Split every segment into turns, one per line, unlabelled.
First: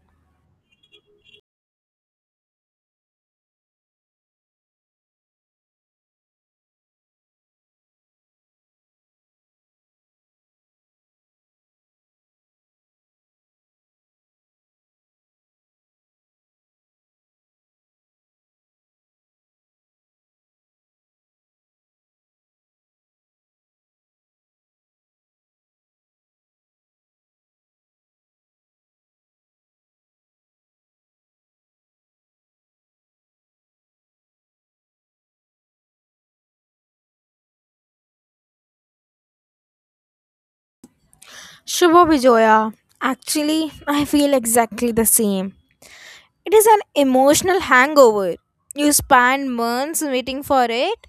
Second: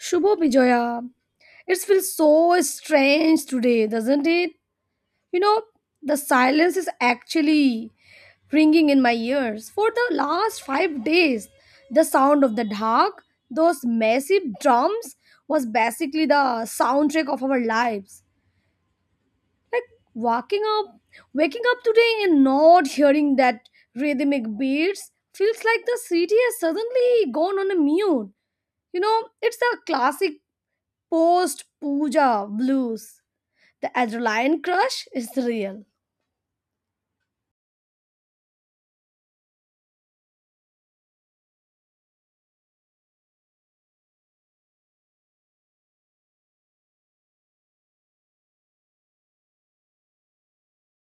Shubho Bijoya. It feels so strange today, doesn't it? You know, the silence is actually ringing in my ears. For the last 5 days, the sound of the dhak, those massive drums, was basically the soundtrack of our lives. Like walking up, waking up today and not hearing that rhythmic beats feels like the city has suddenly gone on a mute. You know, it's a classic post puja blues. The adrenaline crush is real.
Shubho Bijoya. Actually, I feel exactly the same. It is an emotional hangover. You spend months waiting for it,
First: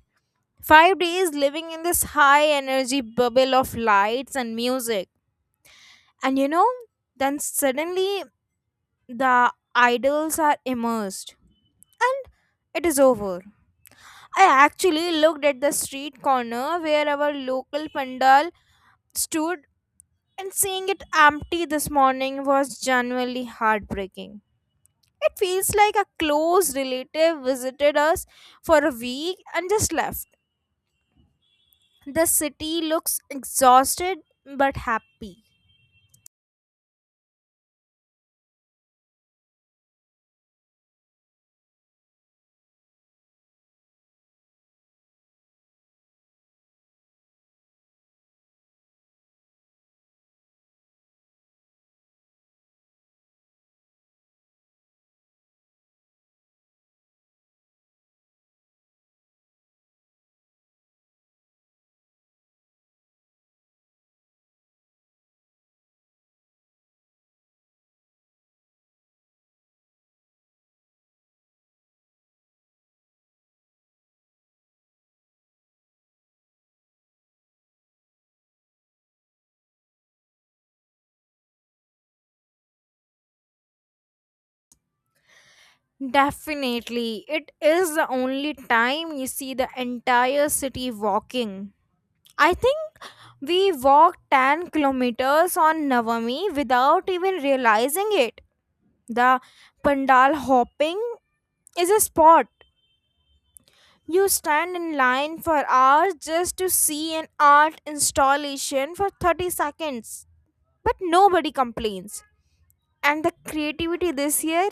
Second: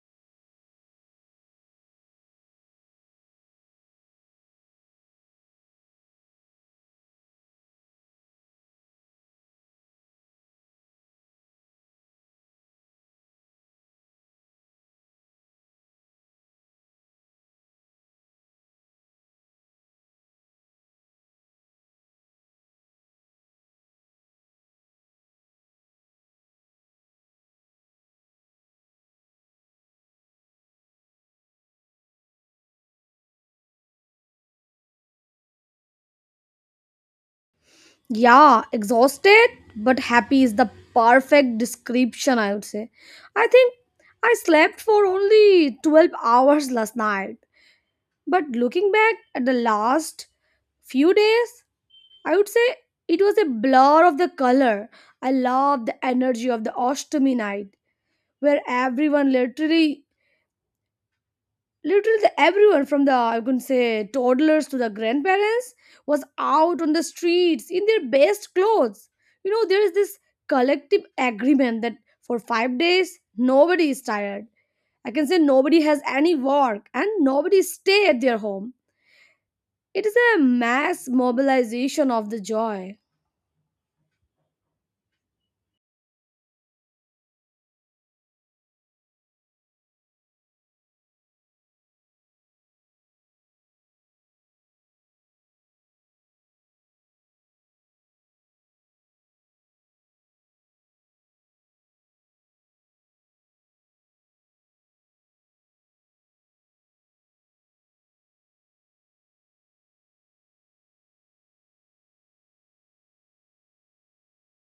5 days living in this high energy bubble of lights and music. And then suddenly the idols are immersed. And it is over. I actually looked at the street corner where our local pandal stood. And seeing it empty this morning was genuinely heartbreaking. It feels like a close relative visited us for a week and just left. The city looks exhausted but happy.
Yeah, exhausted but happy is the perfect description, I would say. I think I slept for only 12 hours last night. But looking back at the last few days, I would say it was a blur of the color. I love the energy of the Oshtami night, where everyone everyone from the I can say toddlers to the grandparents was out on the streets in their best clothes. You know, there is this collective agreement that for 5 days nobody is tired. I can say nobody has any work and nobody stay at their home. It is a mass mobilization of the joy.
Definitely, it is the only time you see the entire city walking. I think we walked 10 kilometers on Navami without even realizing it. The pandal hopping is a sport. You stand in line for hours just to see an art installation for 30 seconds, but nobody complains. And the creativity this year,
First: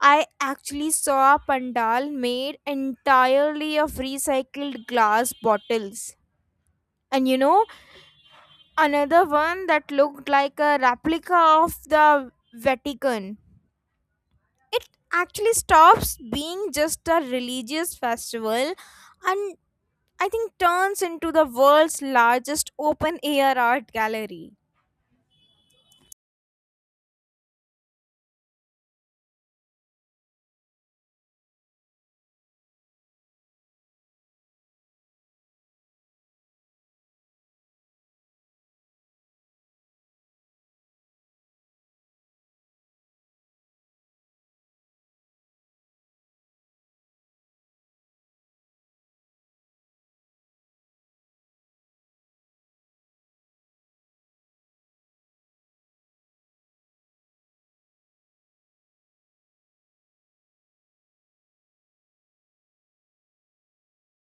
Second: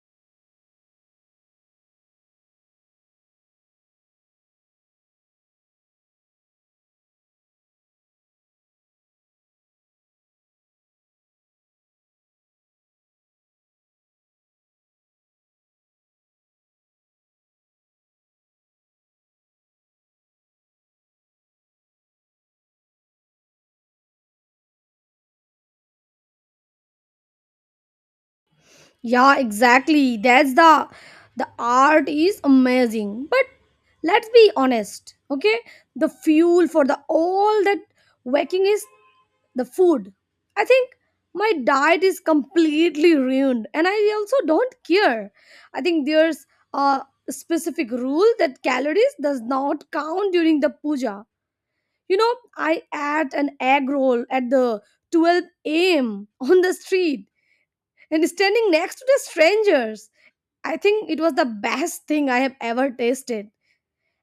I actually saw a pandal made entirely of recycled glass bottles. And another one that looked like a replica of the Vatican. It actually stops being just a religious festival and I think turns into the world's largest open air art gallery.
Yeah, exactly. That's the art is amazing. But let's be honest, okay? The fuel for the all that waking is the food. I think my diet is completely ruined and I also don't care. I think there's a specific rule that calories does not count during the puja. You know, I ate an egg roll at the 12 a.m. on the street and standing next to the strangers. I think it was the best thing I have ever tasted.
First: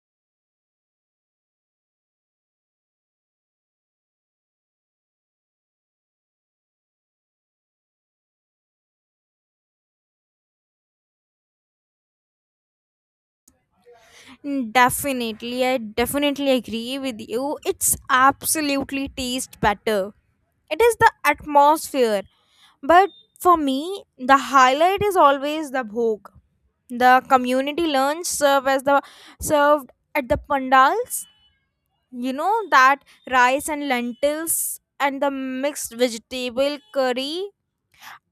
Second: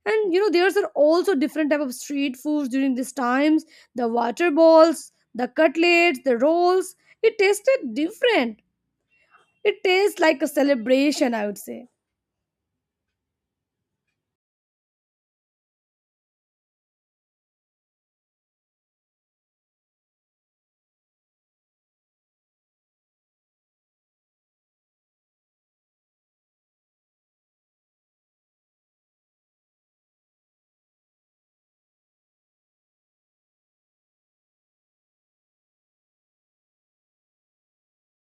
And you know, there's are also different type of street foods during these times. The water balls, the cutlets, the rolls. It tasted different. It tastes like a celebration, I would say.
Mm, definitely, I definitely agree with you. It's absolutely tastes better. It is the atmosphere. But for me, the highlight is always the bhog. The community lunch served at the pandals. You know that rice and lentils and the mixed vegetable curry,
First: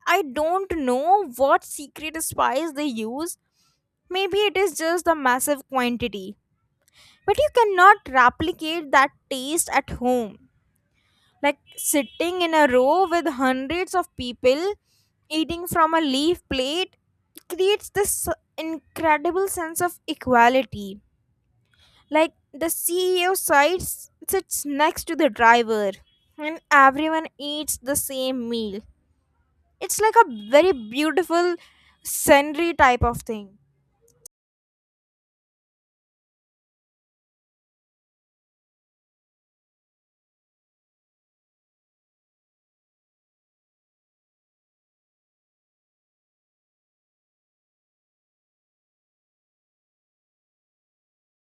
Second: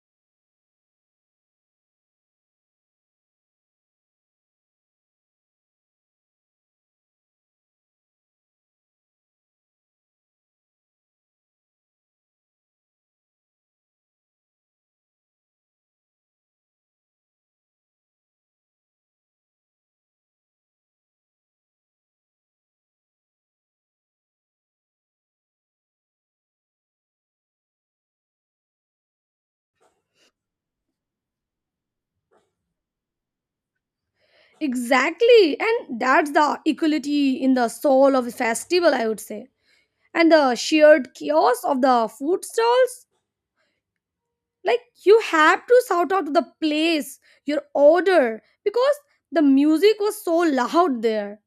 I don't know what secret spice they use. Maybe it is just the massive quantity. But you cannot replicate that taste at home. Like sitting in a row with hundreds of people eating from a leaf plate creates this incredible sense of equality. Like the CEO sides sits next to the driver and everyone eats the same meal. It's like a very beautiful scenery type of thing.
Exactly. And that's the equality in the soul of the festival, I would say. And the shared chaos of the food stalls, like you have to shout out to the place your order because the music was so loud there.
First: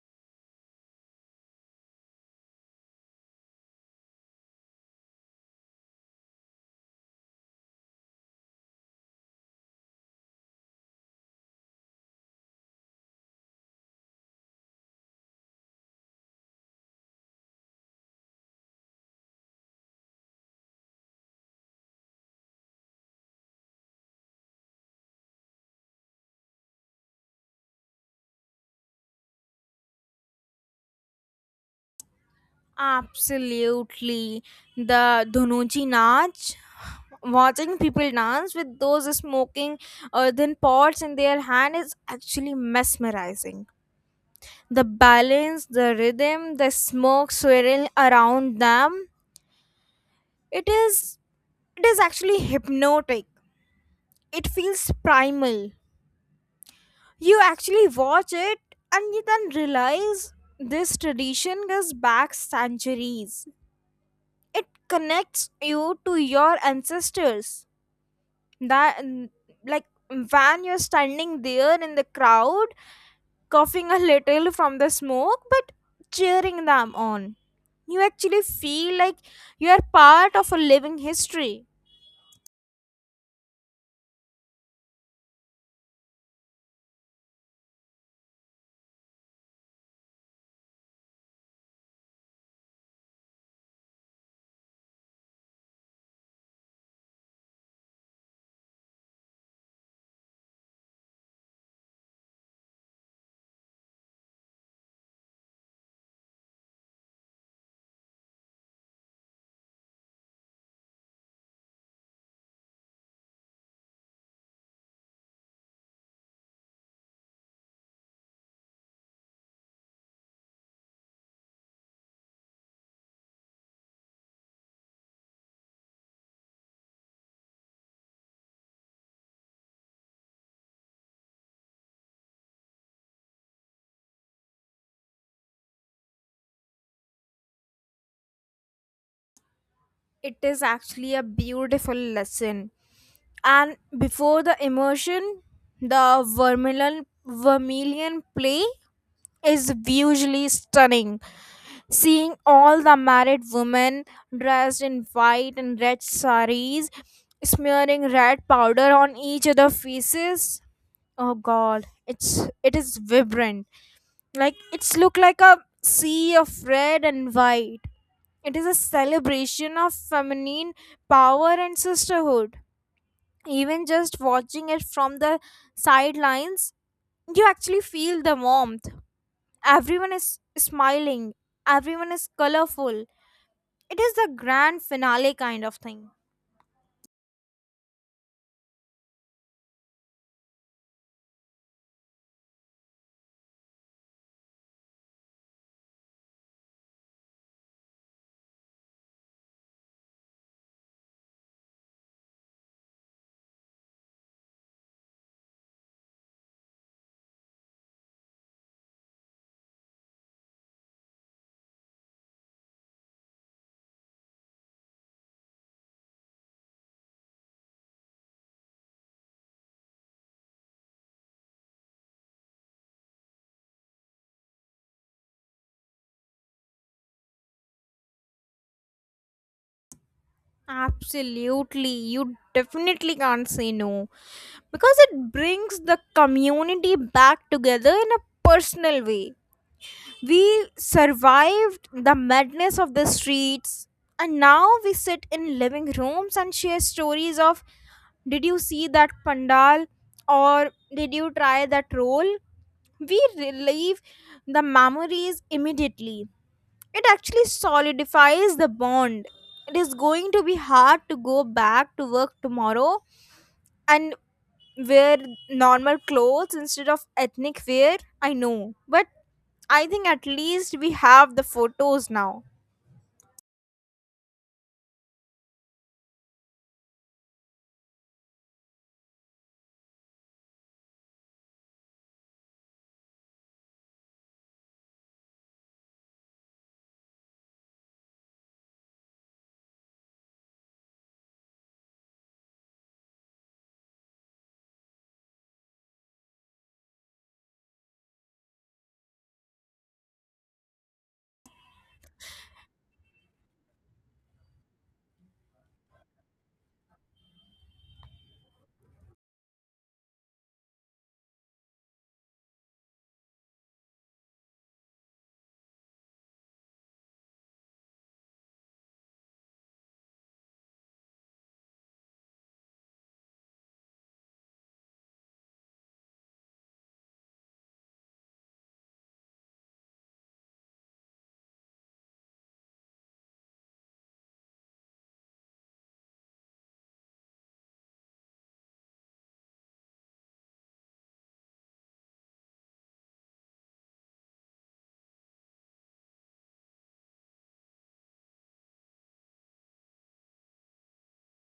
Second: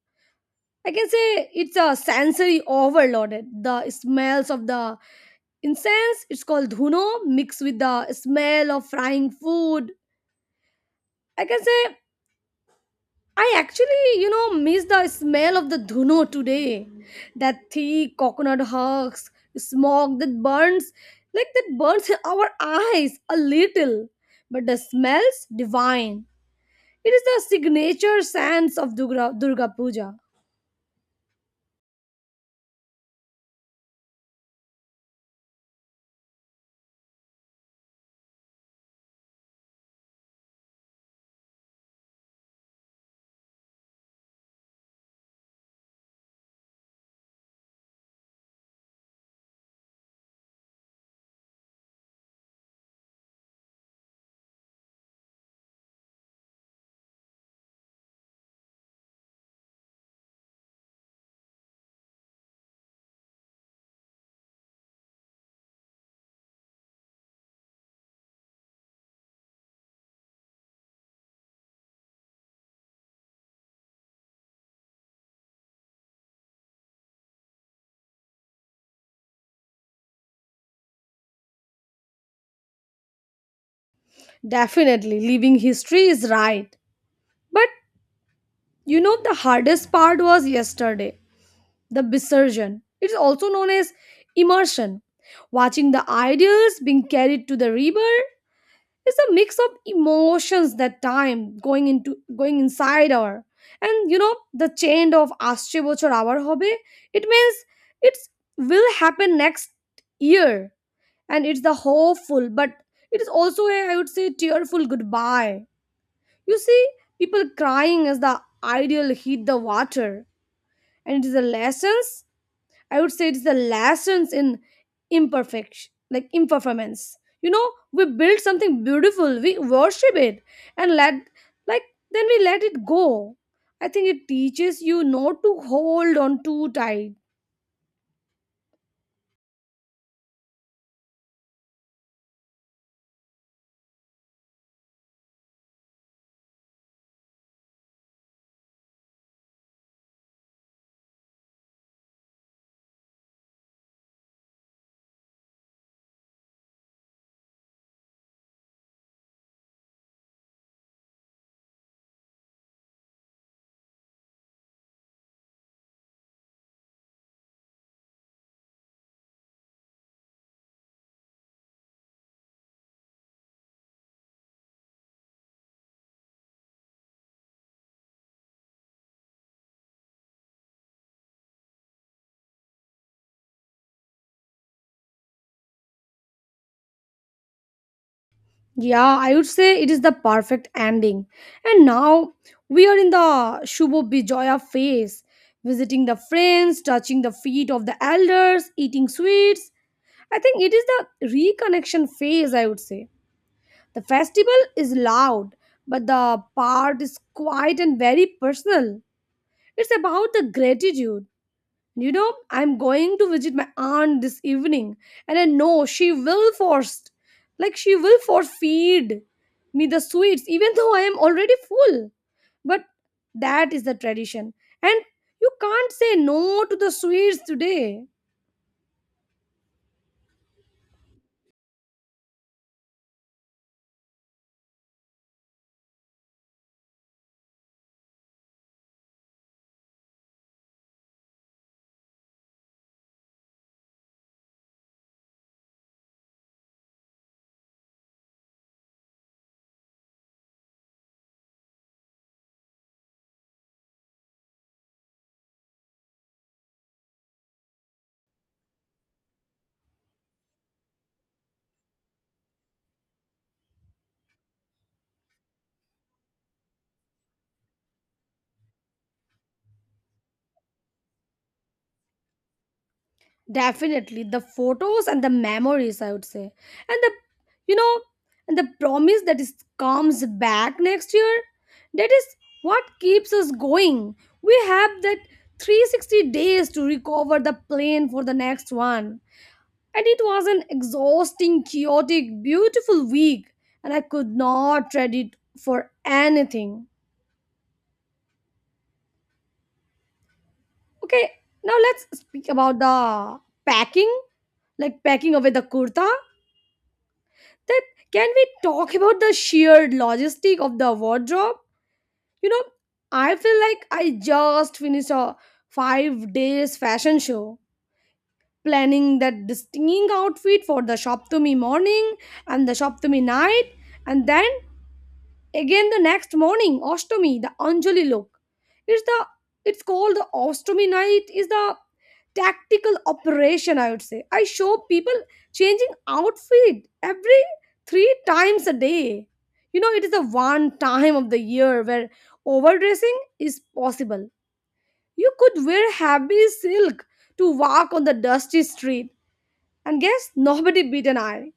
I can say it's a sensory overloaded, the smells of the incense, it's called dhuno, mixed with the smell of frying food. I can say I actually, you know, miss the smell of the dhuno today. That thick coconut husks smoke that burns, like that burns our eyes a little, but the smells divine. It is the signature sense of Durga, Durga Puja.
Absolutely. The Dhunuchi Nach, watching people dance with those smoking earthen pots in their hand is actually mesmerizing. The balance, the rhythm, the smoke swirling around them, it is it is actually hypnotic. It feels primal. You actually watch it and you then realize this tradition goes back centuries. It connects you to your ancestors, that like when you're standing there in the crowd coughing a little from the smoke but cheering them on, you actually feel like you are part of a living history.
Definitely, leaving history is right. But you know, the hardest part was yesterday, the Visarjan. It's also known as immersion. Watching the ideals being carried to the river is a mix of emotions that time, going inside our. And you know, the change of আসছে বছর আবার হবে, it means it will happen next year, and it's the hopeful, but it is also, a I would say, tearful goodbye. You see people crying as the ideal hit the water, and it is the lessons. I would say it's the lessons in imperfection, like imperformance. You know, we build something beautiful, we worship it, and let like then we let it go. I think it teaches you not to hold on too tight.
It is actually a beautiful lesson. And before the immersion, the vermilion play is visually stunning. Seeing all the married women dressed in white and red saris, smearing red powder on each other's faces. Oh God, it is vibrant. Like it's look like a sea of red and white. It is a celebration of feminine power and sisterhood. Even just watching it from the sidelines, you actually feel the warmth. Everyone is smiling, everyone is colorful. It is the grand finale kind of thing.
Yeah, I would say it is the perfect ending. And now we are in the Shubho Bijoya phase, visiting the friends, touching the feet of the elders, eating sweets. I think it is the reconnection phase, I would say. The festival is loud, but the part is quiet and very personal. It's about the gratitude. You know, I'm going to visit my aunt this evening, and I know she will force, like, she will force feed me the sweets, even though I am already full. But that is the tradition, and you can't say no to the sweets today.
Absolutely, you definitely can't say no, because it brings the community back together in a personal way. We survived the madness of the streets, and now we sit in living rooms and share stories of did you see that pandal or did you try that roll? We relive the memories immediately. It actually solidifies the bond. It is going to be hard to go back to work tomorrow and wear normal clothes instead of ethnic wear. I know, but I think at least we have the photos now.
Definitely, the photos and the memories, I would say, and the you know, and the promise that is comes back next year. That is what keeps us going. We have that 360 days to recover the plane for the next one. And it was an exhausting, chaotic, beautiful week, and I could not trade it for anything. Okay, now let's speak about the packing, like packing away the kurta that, can we talk about the sheer logistic of the wardrobe? You know, I feel like I just finished a 5 days fashion show, planning that distinct outfit for the shop to me morning and the shop to me night, and then again, the next morning, Ostomy, the Anjali look. It's the it's called the Ostomy night. Is the tactical operation, I would say. I show people changing outfit every three times a day. You know, it is the one time of the year where overdressing is possible. You could wear heavy silk to walk on the dusty street, and guess nobody beat an eye.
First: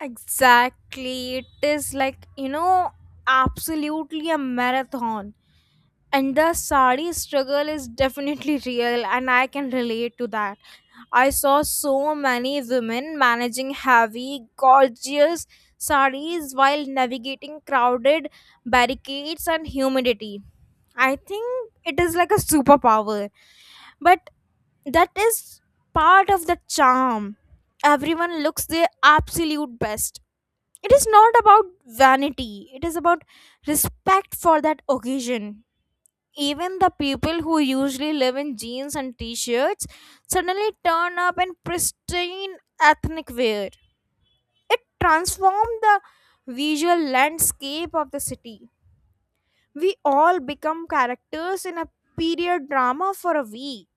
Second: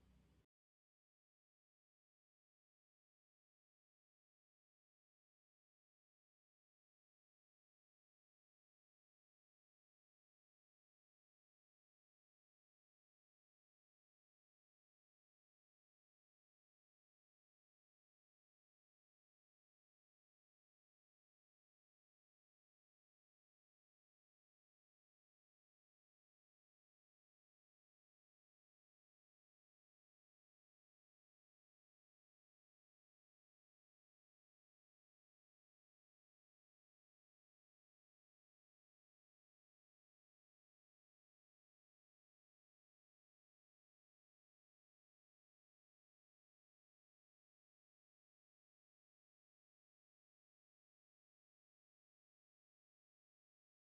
Exactly. It is like, absolutely a marathon. And the sari struggle is definitely real, and I can relate to that. I saw so many women managing heavy, gorgeous saris while navigating crowded barricades and humidity. I think it is like a superpower, but that is part of the charm. Everyone looks their absolute best. It is not about vanity, it is about respect for that occasion. Even the people who usually live in jeans and t shirts suddenly turn up in pristine ethnic wear. It transformed the visual landscape of the city. We all become characters in a period drama for a week.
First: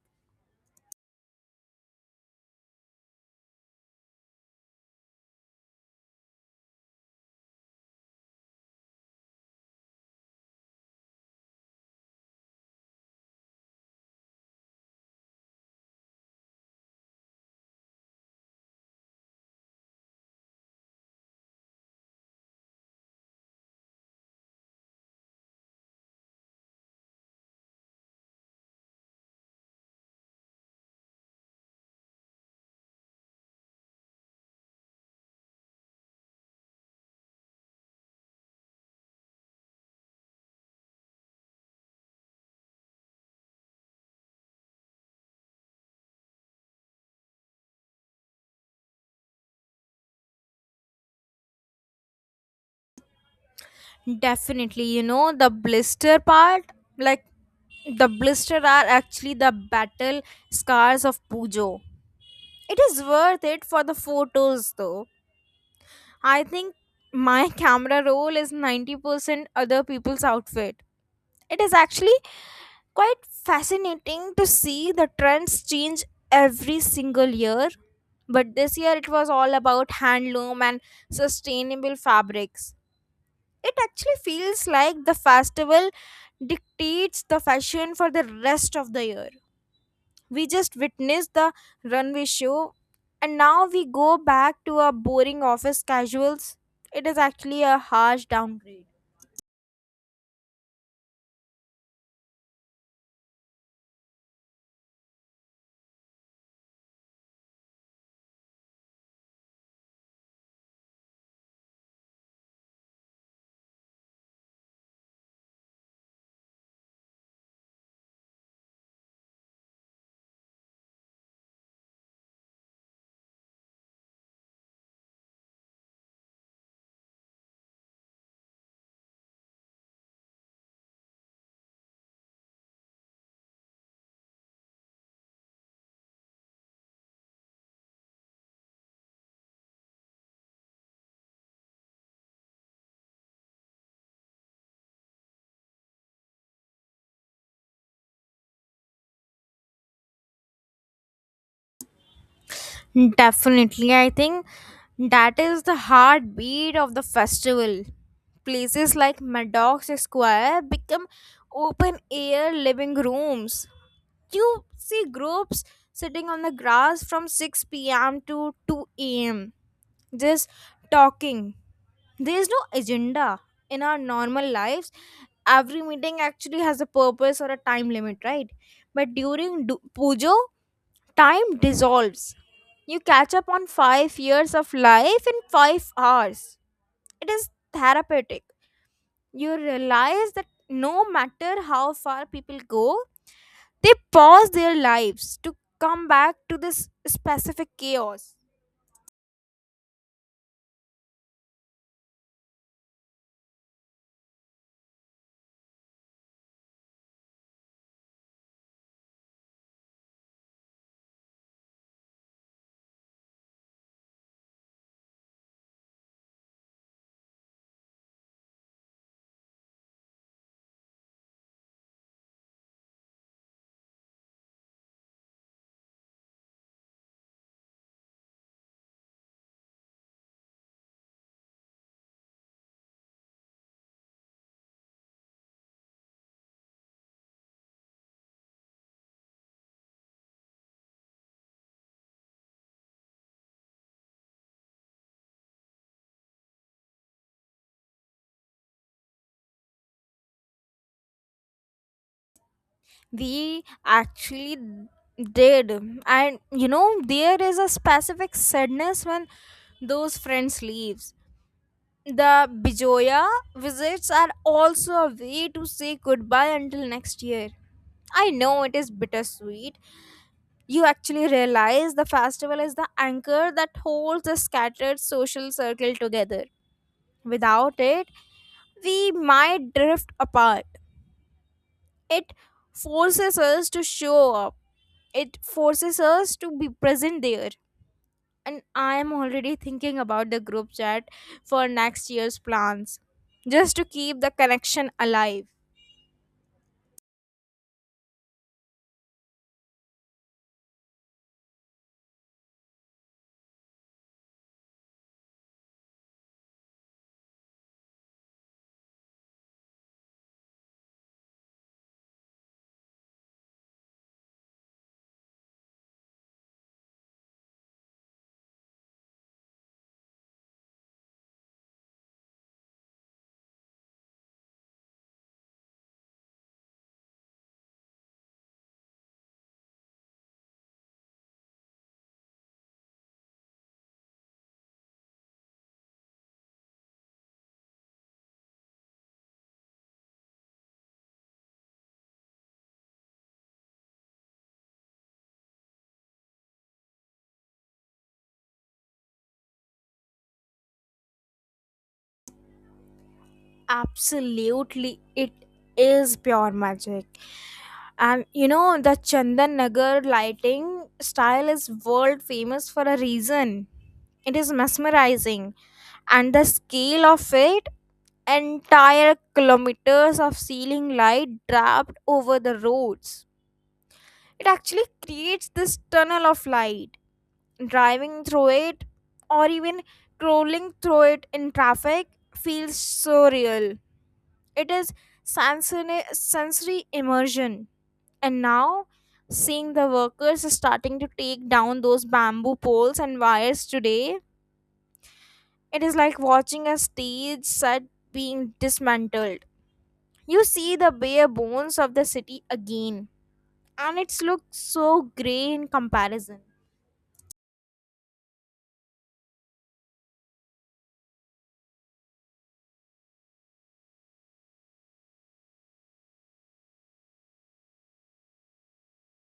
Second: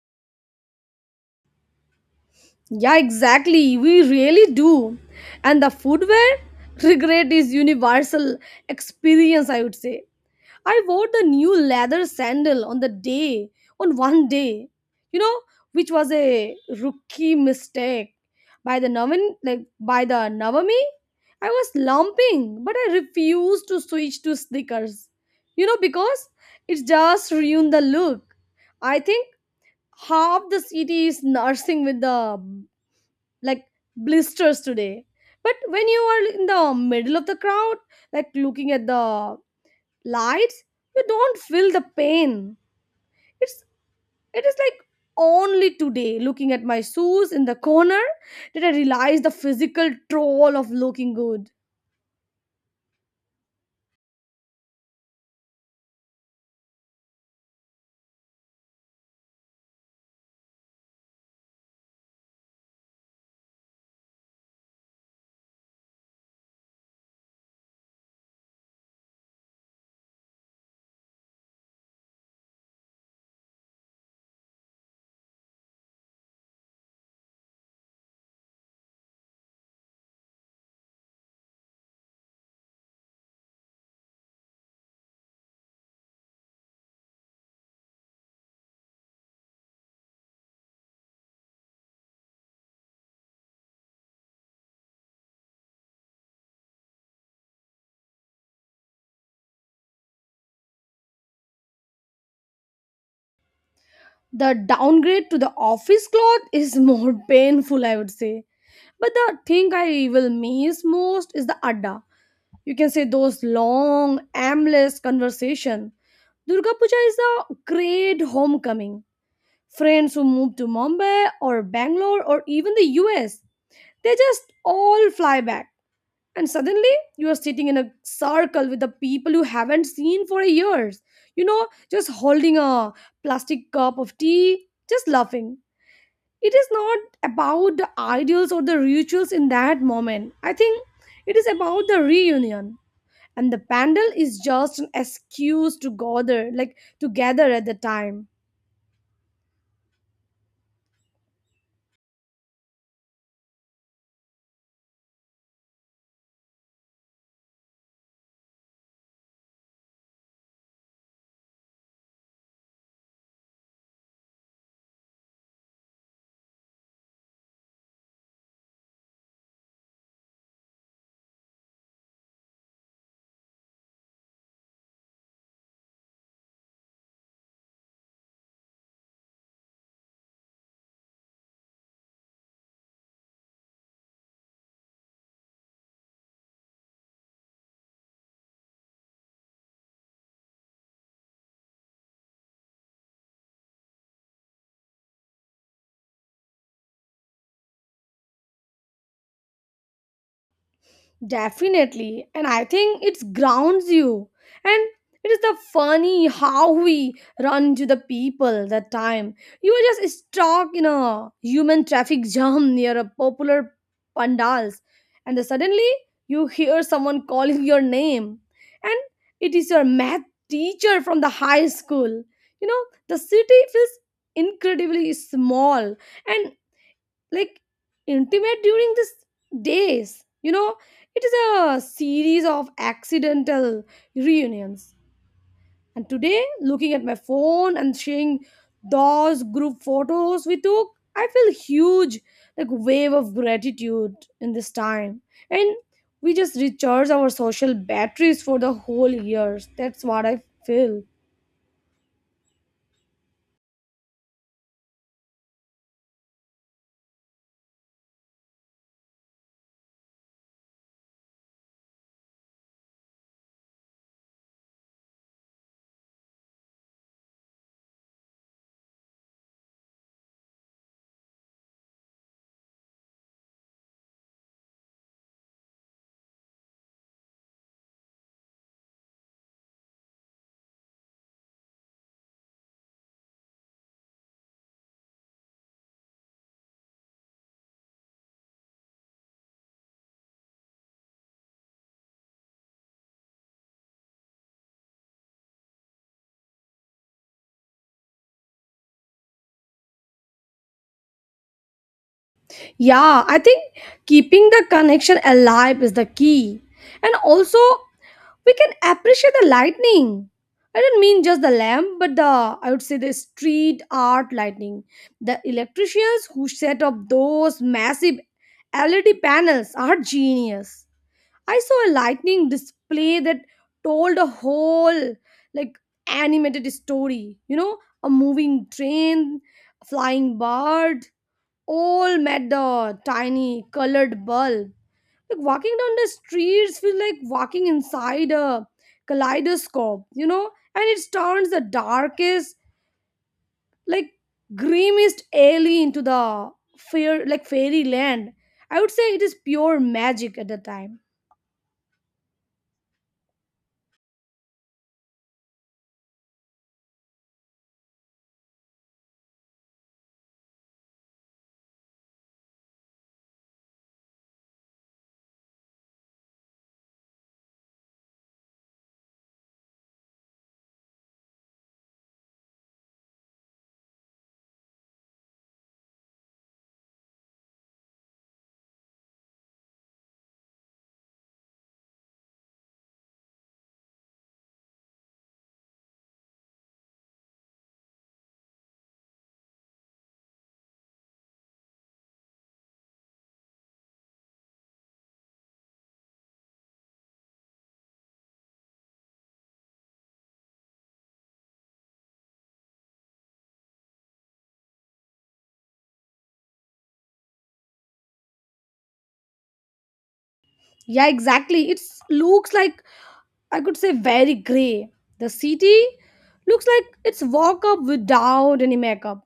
Yeah, exactly. We really do. And the footwear regret is universal experience, I would say. I wore the new leather sandal on the day, on one day, you know, which was a rookie mistake. By the Navami, I was lumping, but I refused to switch to sneakers. You know, because it just ruined the look. I think half the city is nursing with the like blisters today. But when you are in the middle of the crowd, like looking at the lights, you don't feel the pain. It's it is like, only today looking at my shoes in the corner did I realize the physical toll of looking good.
Definitely, the blister part, like the blister are actually the battle scars of Pujo. It is worth it for the photos though. I think my camera roll is 90% other people's outfit. It is actually quite fascinating to see the trends change every single year. But this year it was all about handloom and sustainable fabrics. It actually feels like the festival dictates the fashion for the rest of the year. We just witnessed the runway show, and now we go back to our boring office casuals. It is actually a harsh downgrade.
The downgrade to the office cloth is more painful, I would say. But the thing I will miss most is the adda, you can say those long aimless conversation. Durga puja is a great homecoming. Friends who move to Mumbai or Bangalore or even the US, they just all fly back, and suddenly you are sitting in a circle with the people you haven't seen for years. You know, just holding a plastic cup of tea, just laughing. It is not about the ideals or the rituals in that moment. I think it is about the reunion, and the pandal is just an excuse to gather, at the time.
Definitely, I think that is the heartbeat of the festival. Places like Maddox Square become open air living rooms. You see groups sitting on the grass from 6 p.m. to 2 a.m. just talking. There is no agenda in our normal lives. Every meeting actually has a purpose or a time limit, right? But during Pujo, time dissolves. You catch up on 5 years of life in 5 hours. It is therapeutic. You realize that no matter how far people go, they pause their lives to come back to this specific chaos.
Definitely. And I think it grounds you. And it is the funny how we run to the people that time. You were just stuck in a human traffic jam near a popular pandals. And then suddenly you hear someone calling your name. And it is your math teacher from the high school. You know, the city feels incredibly small and like intimate during these days. You know, it is a series of accidental reunions. And today, looking at my phone and seeing those group photos we took, I feel huge like wave of gratitude in this time. And we just recharge our social batteries for the whole years. That's what I feel.
We actually did. And there is a specific sadness when those friends leaves. The bijoya visits are also a way to say goodbye until next year. I know it is bittersweet. You actually realize the festival is the anchor that holds the scattered social circle together. Without it, we might drift apart. It forces us to show up, it forces us to be present there, and I am already thinking about the group chat for next year's plans, just to keep the connection alive.
Yeah, I think keeping the connection alive is the key. And also, we can appreciate the lightning. I don't mean just the lamp, but the, I would say, the street art lightning. The electricians who set up those massive LED panels are genius. I saw a lightning display that told a whole like animated story. You know, a moving train, a flying bird, all met the tiny colored bulb. Like walking down the streets feels like walking inside a kaleidoscope, you know, and it turns the darkest, like grimmest alley into the fairyland. I would say it is pure magic at the time.
Absolutely, it is pure magic. And the Chandan Nagar lighting style is world famous for a reason. It is mesmerizing, and the scale of it, entire kilometers of ceiling light draped over the roads, it actually creates this tunnel of light. Driving through it or even crawling through it in traffic feels so real. It is sensory immersion. And now, seeing the workers starting to take down those bamboo poles and wires today, it is like watching a stage set being dismantled. You see the bare bones of the city again, and it looks so grey in comparison.
Yeah, exactly. It looks like, I could say, very gray. The city looks like it's walk up without any makeup,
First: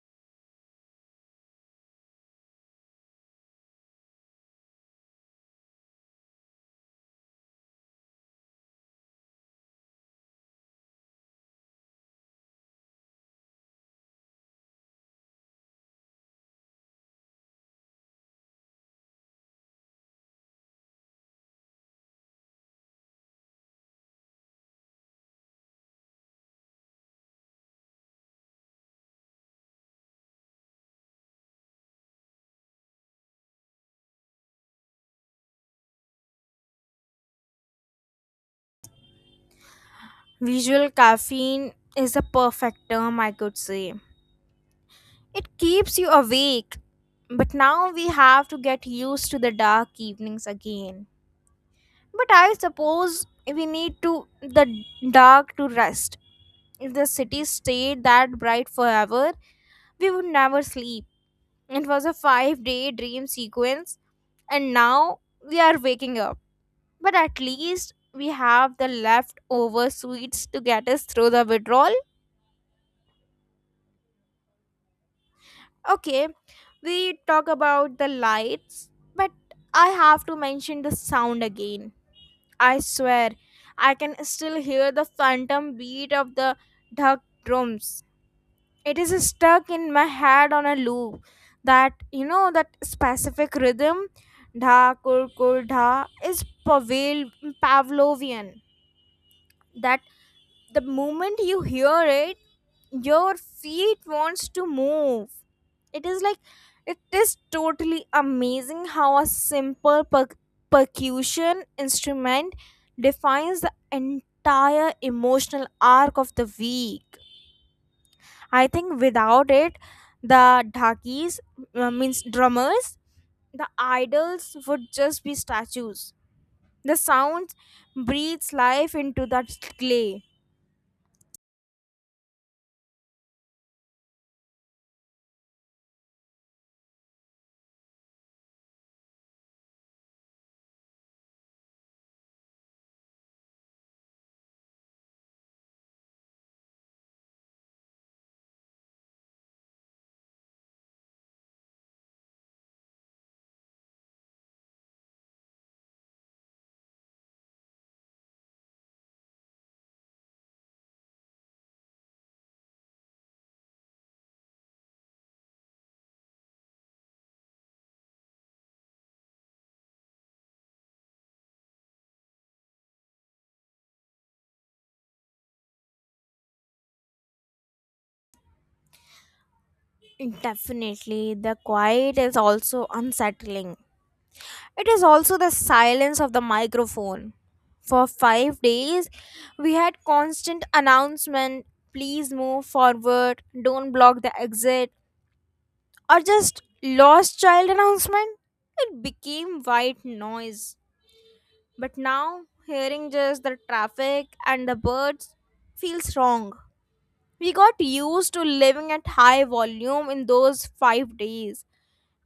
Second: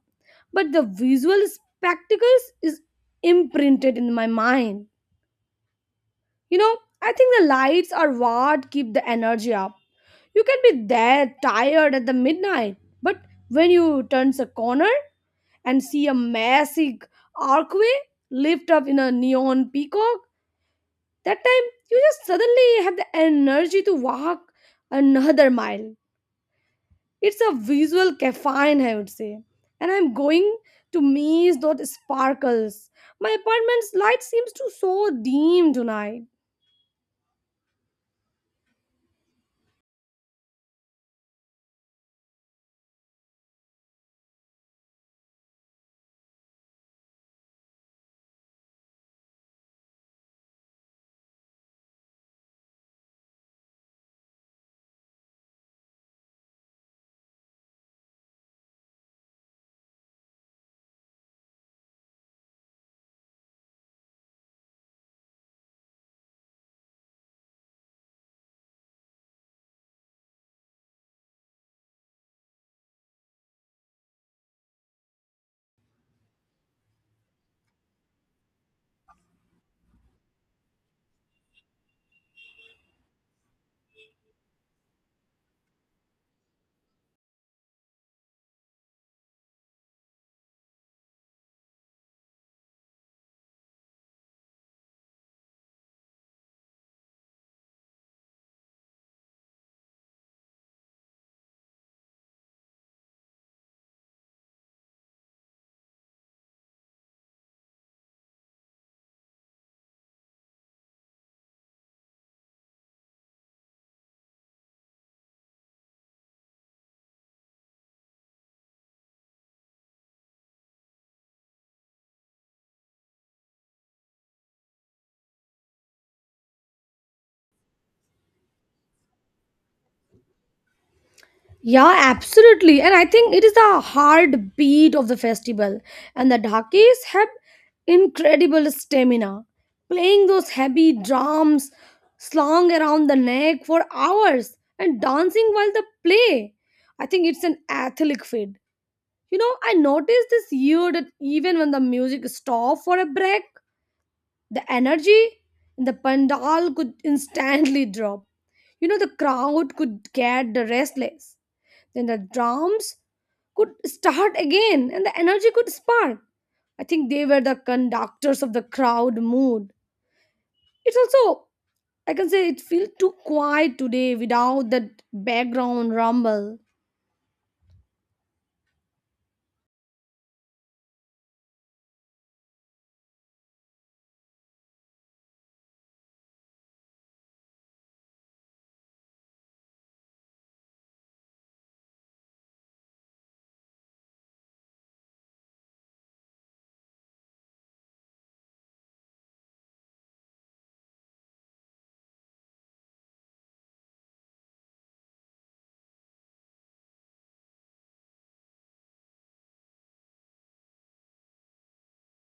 but the visual spectacles is imprinted in my mind. You know, I think the lights are what keep the energy up. You can be there tired at the midnight, but when you turns a corner and see a massive archway lift up in a neon peacock, that time you just suddenly have the energy to walk another mile. It's a visual caffeine, I would say. And I'm going to maze that sparkles. My apartment's light seems to so dim tonight.
Visual caffeine is a perfect term, I could say. It keeps you awake. But now we have to get used to the dark evenings again. But I suppose we need to the dark to rest. If the city stayed that bright forever, we would never sleep. It was a five-day dream sequence, and now we are waking up. But at least we have the leftover sweets to get us through the withdrawal. Okay, we talk about the lights, but I have to mention the sound again. I swear, I can still hear the phantom beat of the duck drums. It is stuck in my head on a loop. That specific rhythm, dha kur kur dha, is Pavel, Pavlovian. That the moment you hear it, your feet wants to move. It is like it is totally amazing how a simple percussion instrument defines the entire emotional arc of the week. I think without it, the dhakis, means drummers, the idols would just be statues. The sound breathes life into that clay.
Yeah, absolutely. And I think it is the heartbeat of the festival. And the Dhakis have incredible stamina. Playing those heavy drums slung around the neck for hours and dancing while they play. I think it's an athletic feat. You know, I noticed this year that even when the music stopped for a break, the energy in the pandal could instantly drop. You know, the crowd could get restless. Then the drums could start again and the energy could spark. I think they were the conductors of the crowd mood. It's also, I can say, it feels too quiet today without that background rumble.
Definitely, the quiet is also unsettling. It is also the silence of the microphone. For 5 days, we had constant announcement please move forward, don't block the exit, or just lost child announcement. It became white noise. But now, hearing just the traffic and the birds feels wrong. We got used to living at high volume in those 5 days.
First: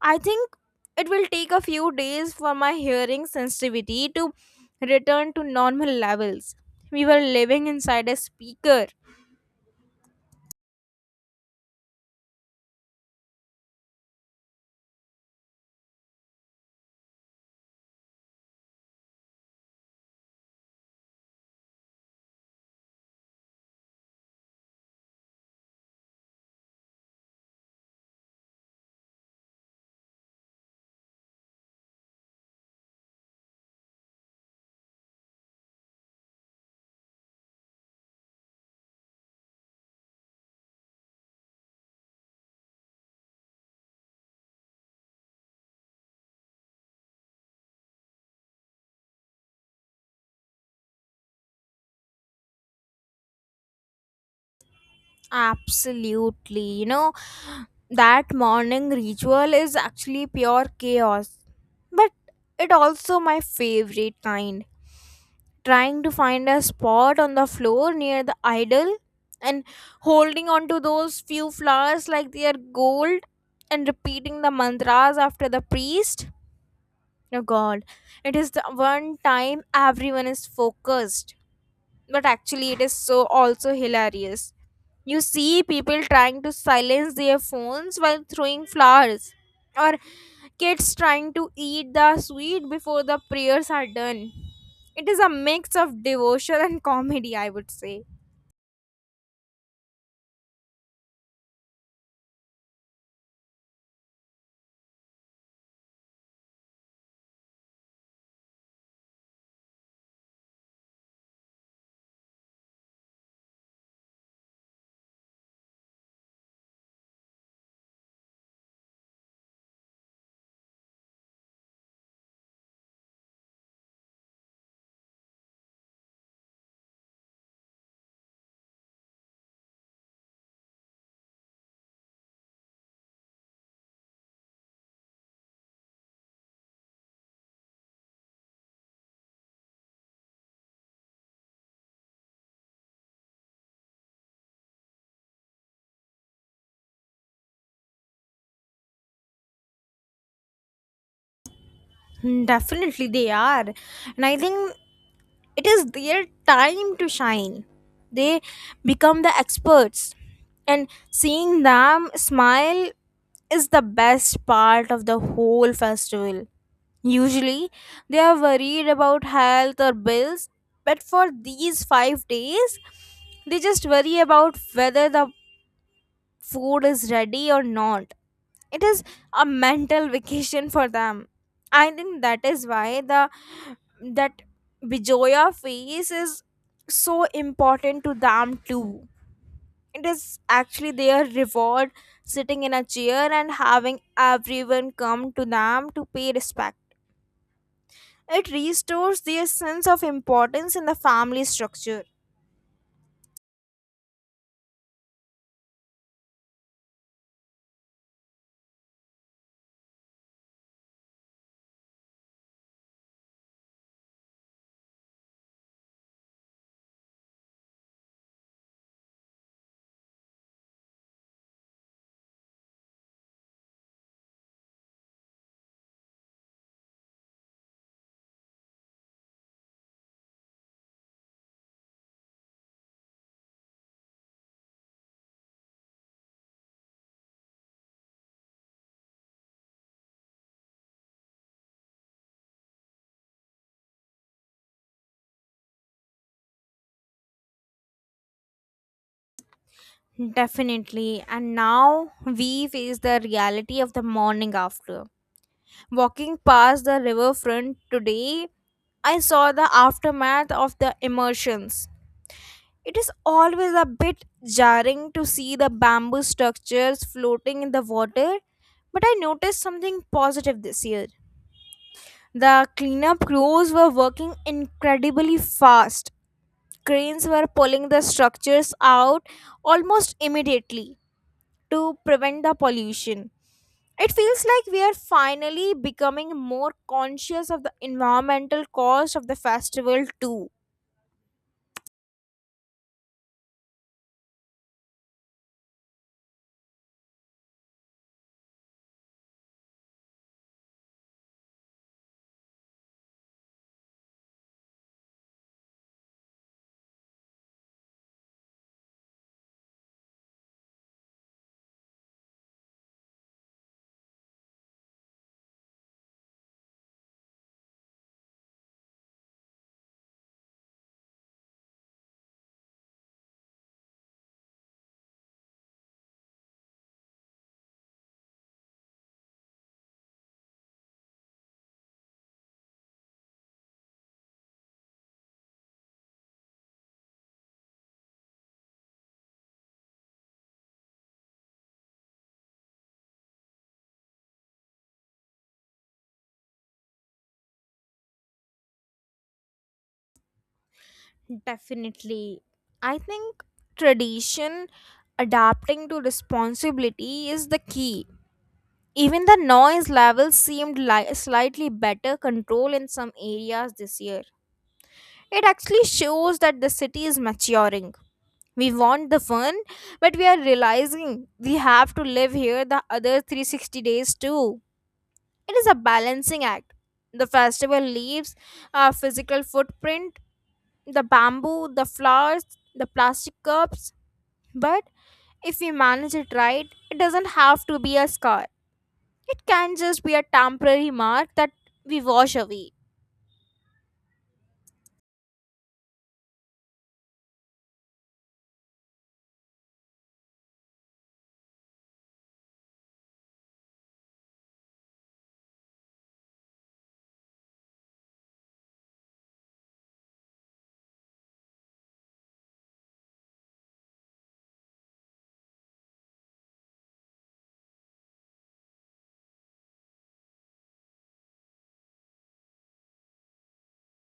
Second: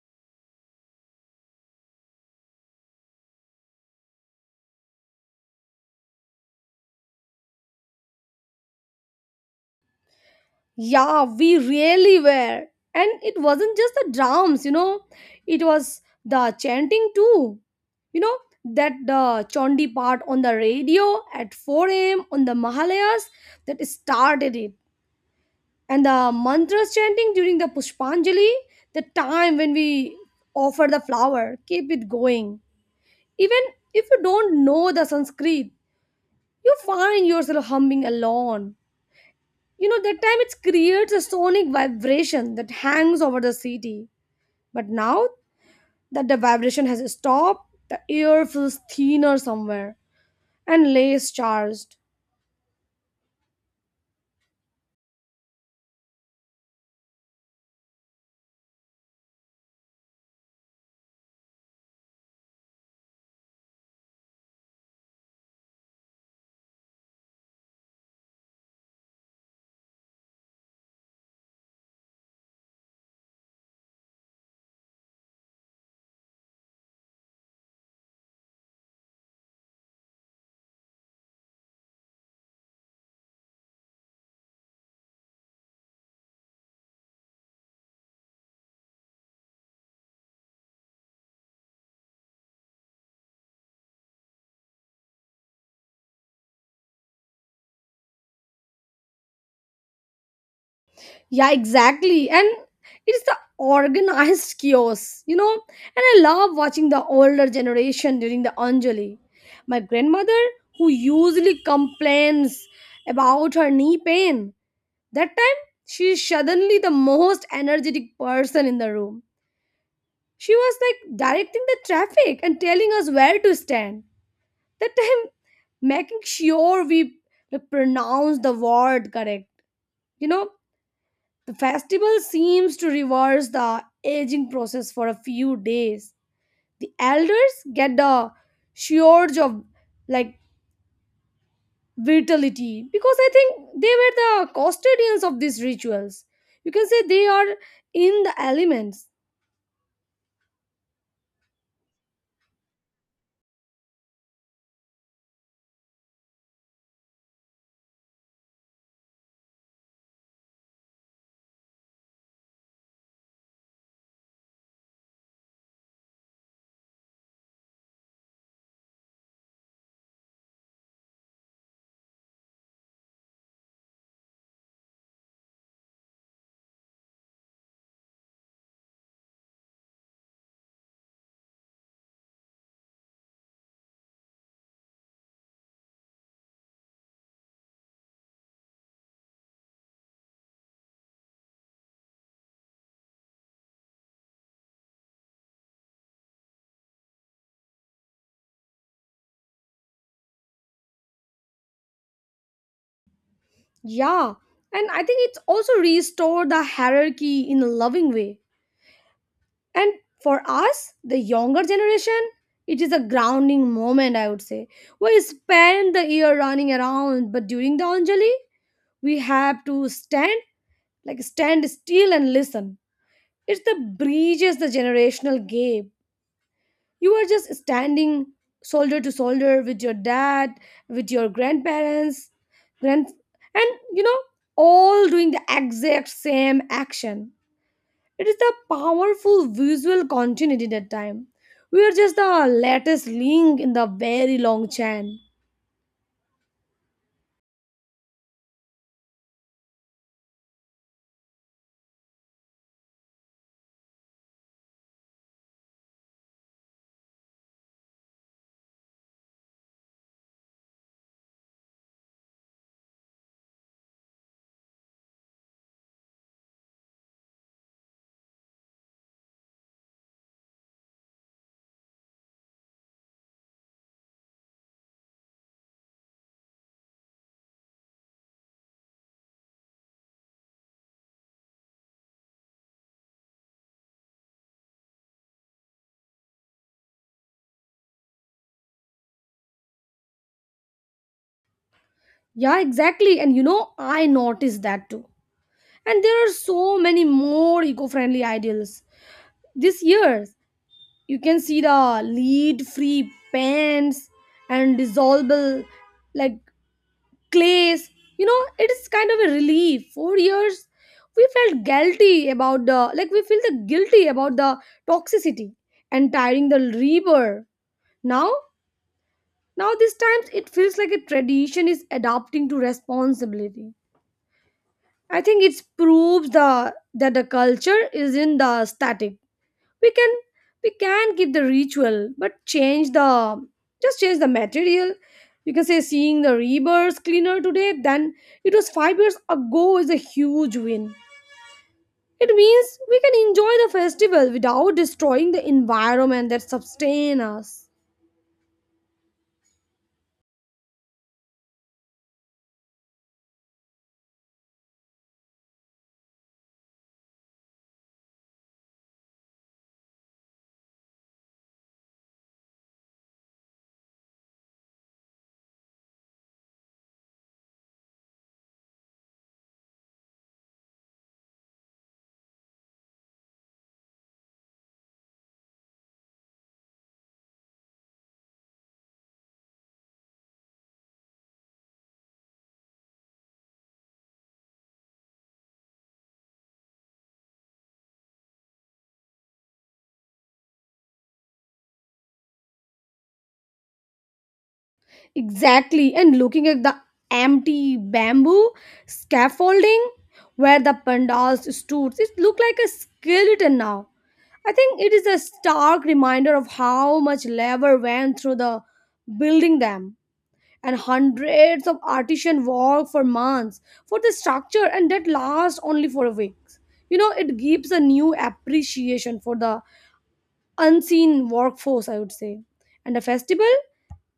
I think it will take a few days for my hearing sensitivity to return to normal levels. We were living inside a speaker.
Yeah, we really were. And it wasn't just the drums, you know, it was the chanting too. You know, that the Chondi part on the radio at 4 a.m. on the Mahalayas that started it. And the mantras chanting during the Pushpanjali, the time when we offer the flower, keep it going. Even if you don't know the Sanskrit, you find yourself humming alone. You know, that time it creates a sonic vibration that hangs over the city. But now that the vibration has stopped, the air feels thinner somewhere and less charged.
Absolutely. That morning ritual is actually pure chaos. But it also my favorite kind. Trying to find a spot on the floor near the idol and holding on to those few flowers like they are gold and repeating the mantras after the priest. Oh God, it is the one time everyone is focused, but actually it is so also hilarious. You see people trying to silence their phones while throwing flowers, or kids trying to eat the sweet before the prayers are done. It is a mix of devotion and comedy, I would say.
Yeah, exactly. And it's the organized chaos, you know. And I love watching the older generation during the Anjali. My grandmother, who usually complains about her knee pain, that time she's suddenly the most energetic person in the room. She was like directing the traffic and telling us where to stand. That time, making sure we, like, pronounce the word correct. You know, the festival seems to reverse the aging process for a few days. The elders get the surge of like vitality because I think they were the custodians of these rituals. You can say they are in the elements.
Hmm, definitely they are. And I think it is their time to shine. They become the experts, and seeing them smile is the best part of the whole festival. Usually they are worried about health or bills, but for these 5 days they just worry about whether the food is ready or not. It is a mental vacation for them. I think that is why the, that bijoya phase is so important to them too. It is actually their reward, sitting in a chair and having everyone come to them to pay respect. It restores their sense of importance in the family structure.
Yeah, and I think it's also restored the hierarchy in a loving way. And for us, the younger generation, it is a grounding moment, I would say. We spend the year running around, but during the Anjali, we have to stand, like stand still and listen. It's the bridges the generational gap. You are just standing shoulder to shoulder with your dad, with your grandparents grand, and you know, all doing the exact same action. It is the powerful visual continuity that time. We are just the latest link in the very long chain.
Definitely. And now we face the reality of the morning after. Walking past the riverfront today, I saw the aftermath of the immersions. It is always a bit jarring to see the bamboo structures floating in the water, but I noticed something positive this year. The cleanup crews were working incredibly fast. Cranes were pulling the structures out almost immediately to prevent the pollution. It feels like we are finally becoming more conscious of the environmental cost of the festival, too.
Yeah, exactly. And you know, I noticed that too. And there are so many more eco-friendly ideals this year. You can see the lead free pans and dissolvable like clays. You know, it is kind of a relief. For years we felt guilty about the, like we feel the guilty about the toxicity and tiring the river. now now these times it feels like a tradition is adapting to responsibility. I think it proves the that the culture is in the static. we can we can keep the ritual but change the, just change the material. You can say seeing the rebirth cleaner today than it was 5 years ago is a huge win. It means we can enjoy the festival without destroying the environment that sustain us.
Definitely. I think tradition adapting to responsibility is the key. Even the noise level seemed slightly better control in some areas this year. It actually shows that the city is maturing. We want the fun, but we are realizing we have to live here the other 360 days too. It is a balancing act. The festival leaves our physical footprint, the bamboo, the flowers, the plastic cups. But if we manage it right, it doesn't have to be a scar. It can just be a temporary mark that we wash away.
Exactly. And looking at the empty bamboo scaffolding where the pandals stood, it looked like a skeleton now. I think it is a stark reminder of how much labor went through the building them, and hundreds of artisans worked for months for the structure and that lasts only for weeks. You know, it gives a new appreciation for the unseen workforce, I would say. And the festival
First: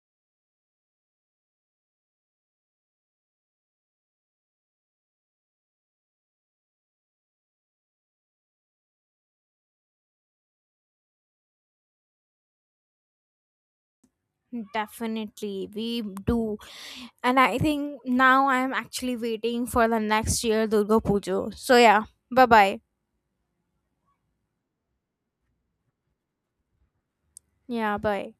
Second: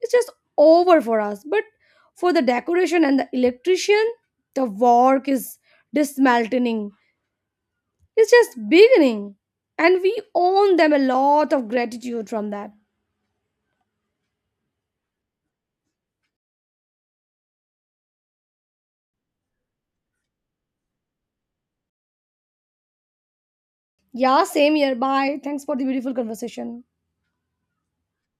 is just over for us. But for the decoration and the electrician, the work is dismantling, it's just beginning. And we own them a lot of gratitude from that.
Definitely, we do. And I think now I'm actually waiting for the next year Durga Puja. So, yeah, bye bye.
Yeah, same here. Bye. Thanks for the beautiful conversation.
Yeah, bye.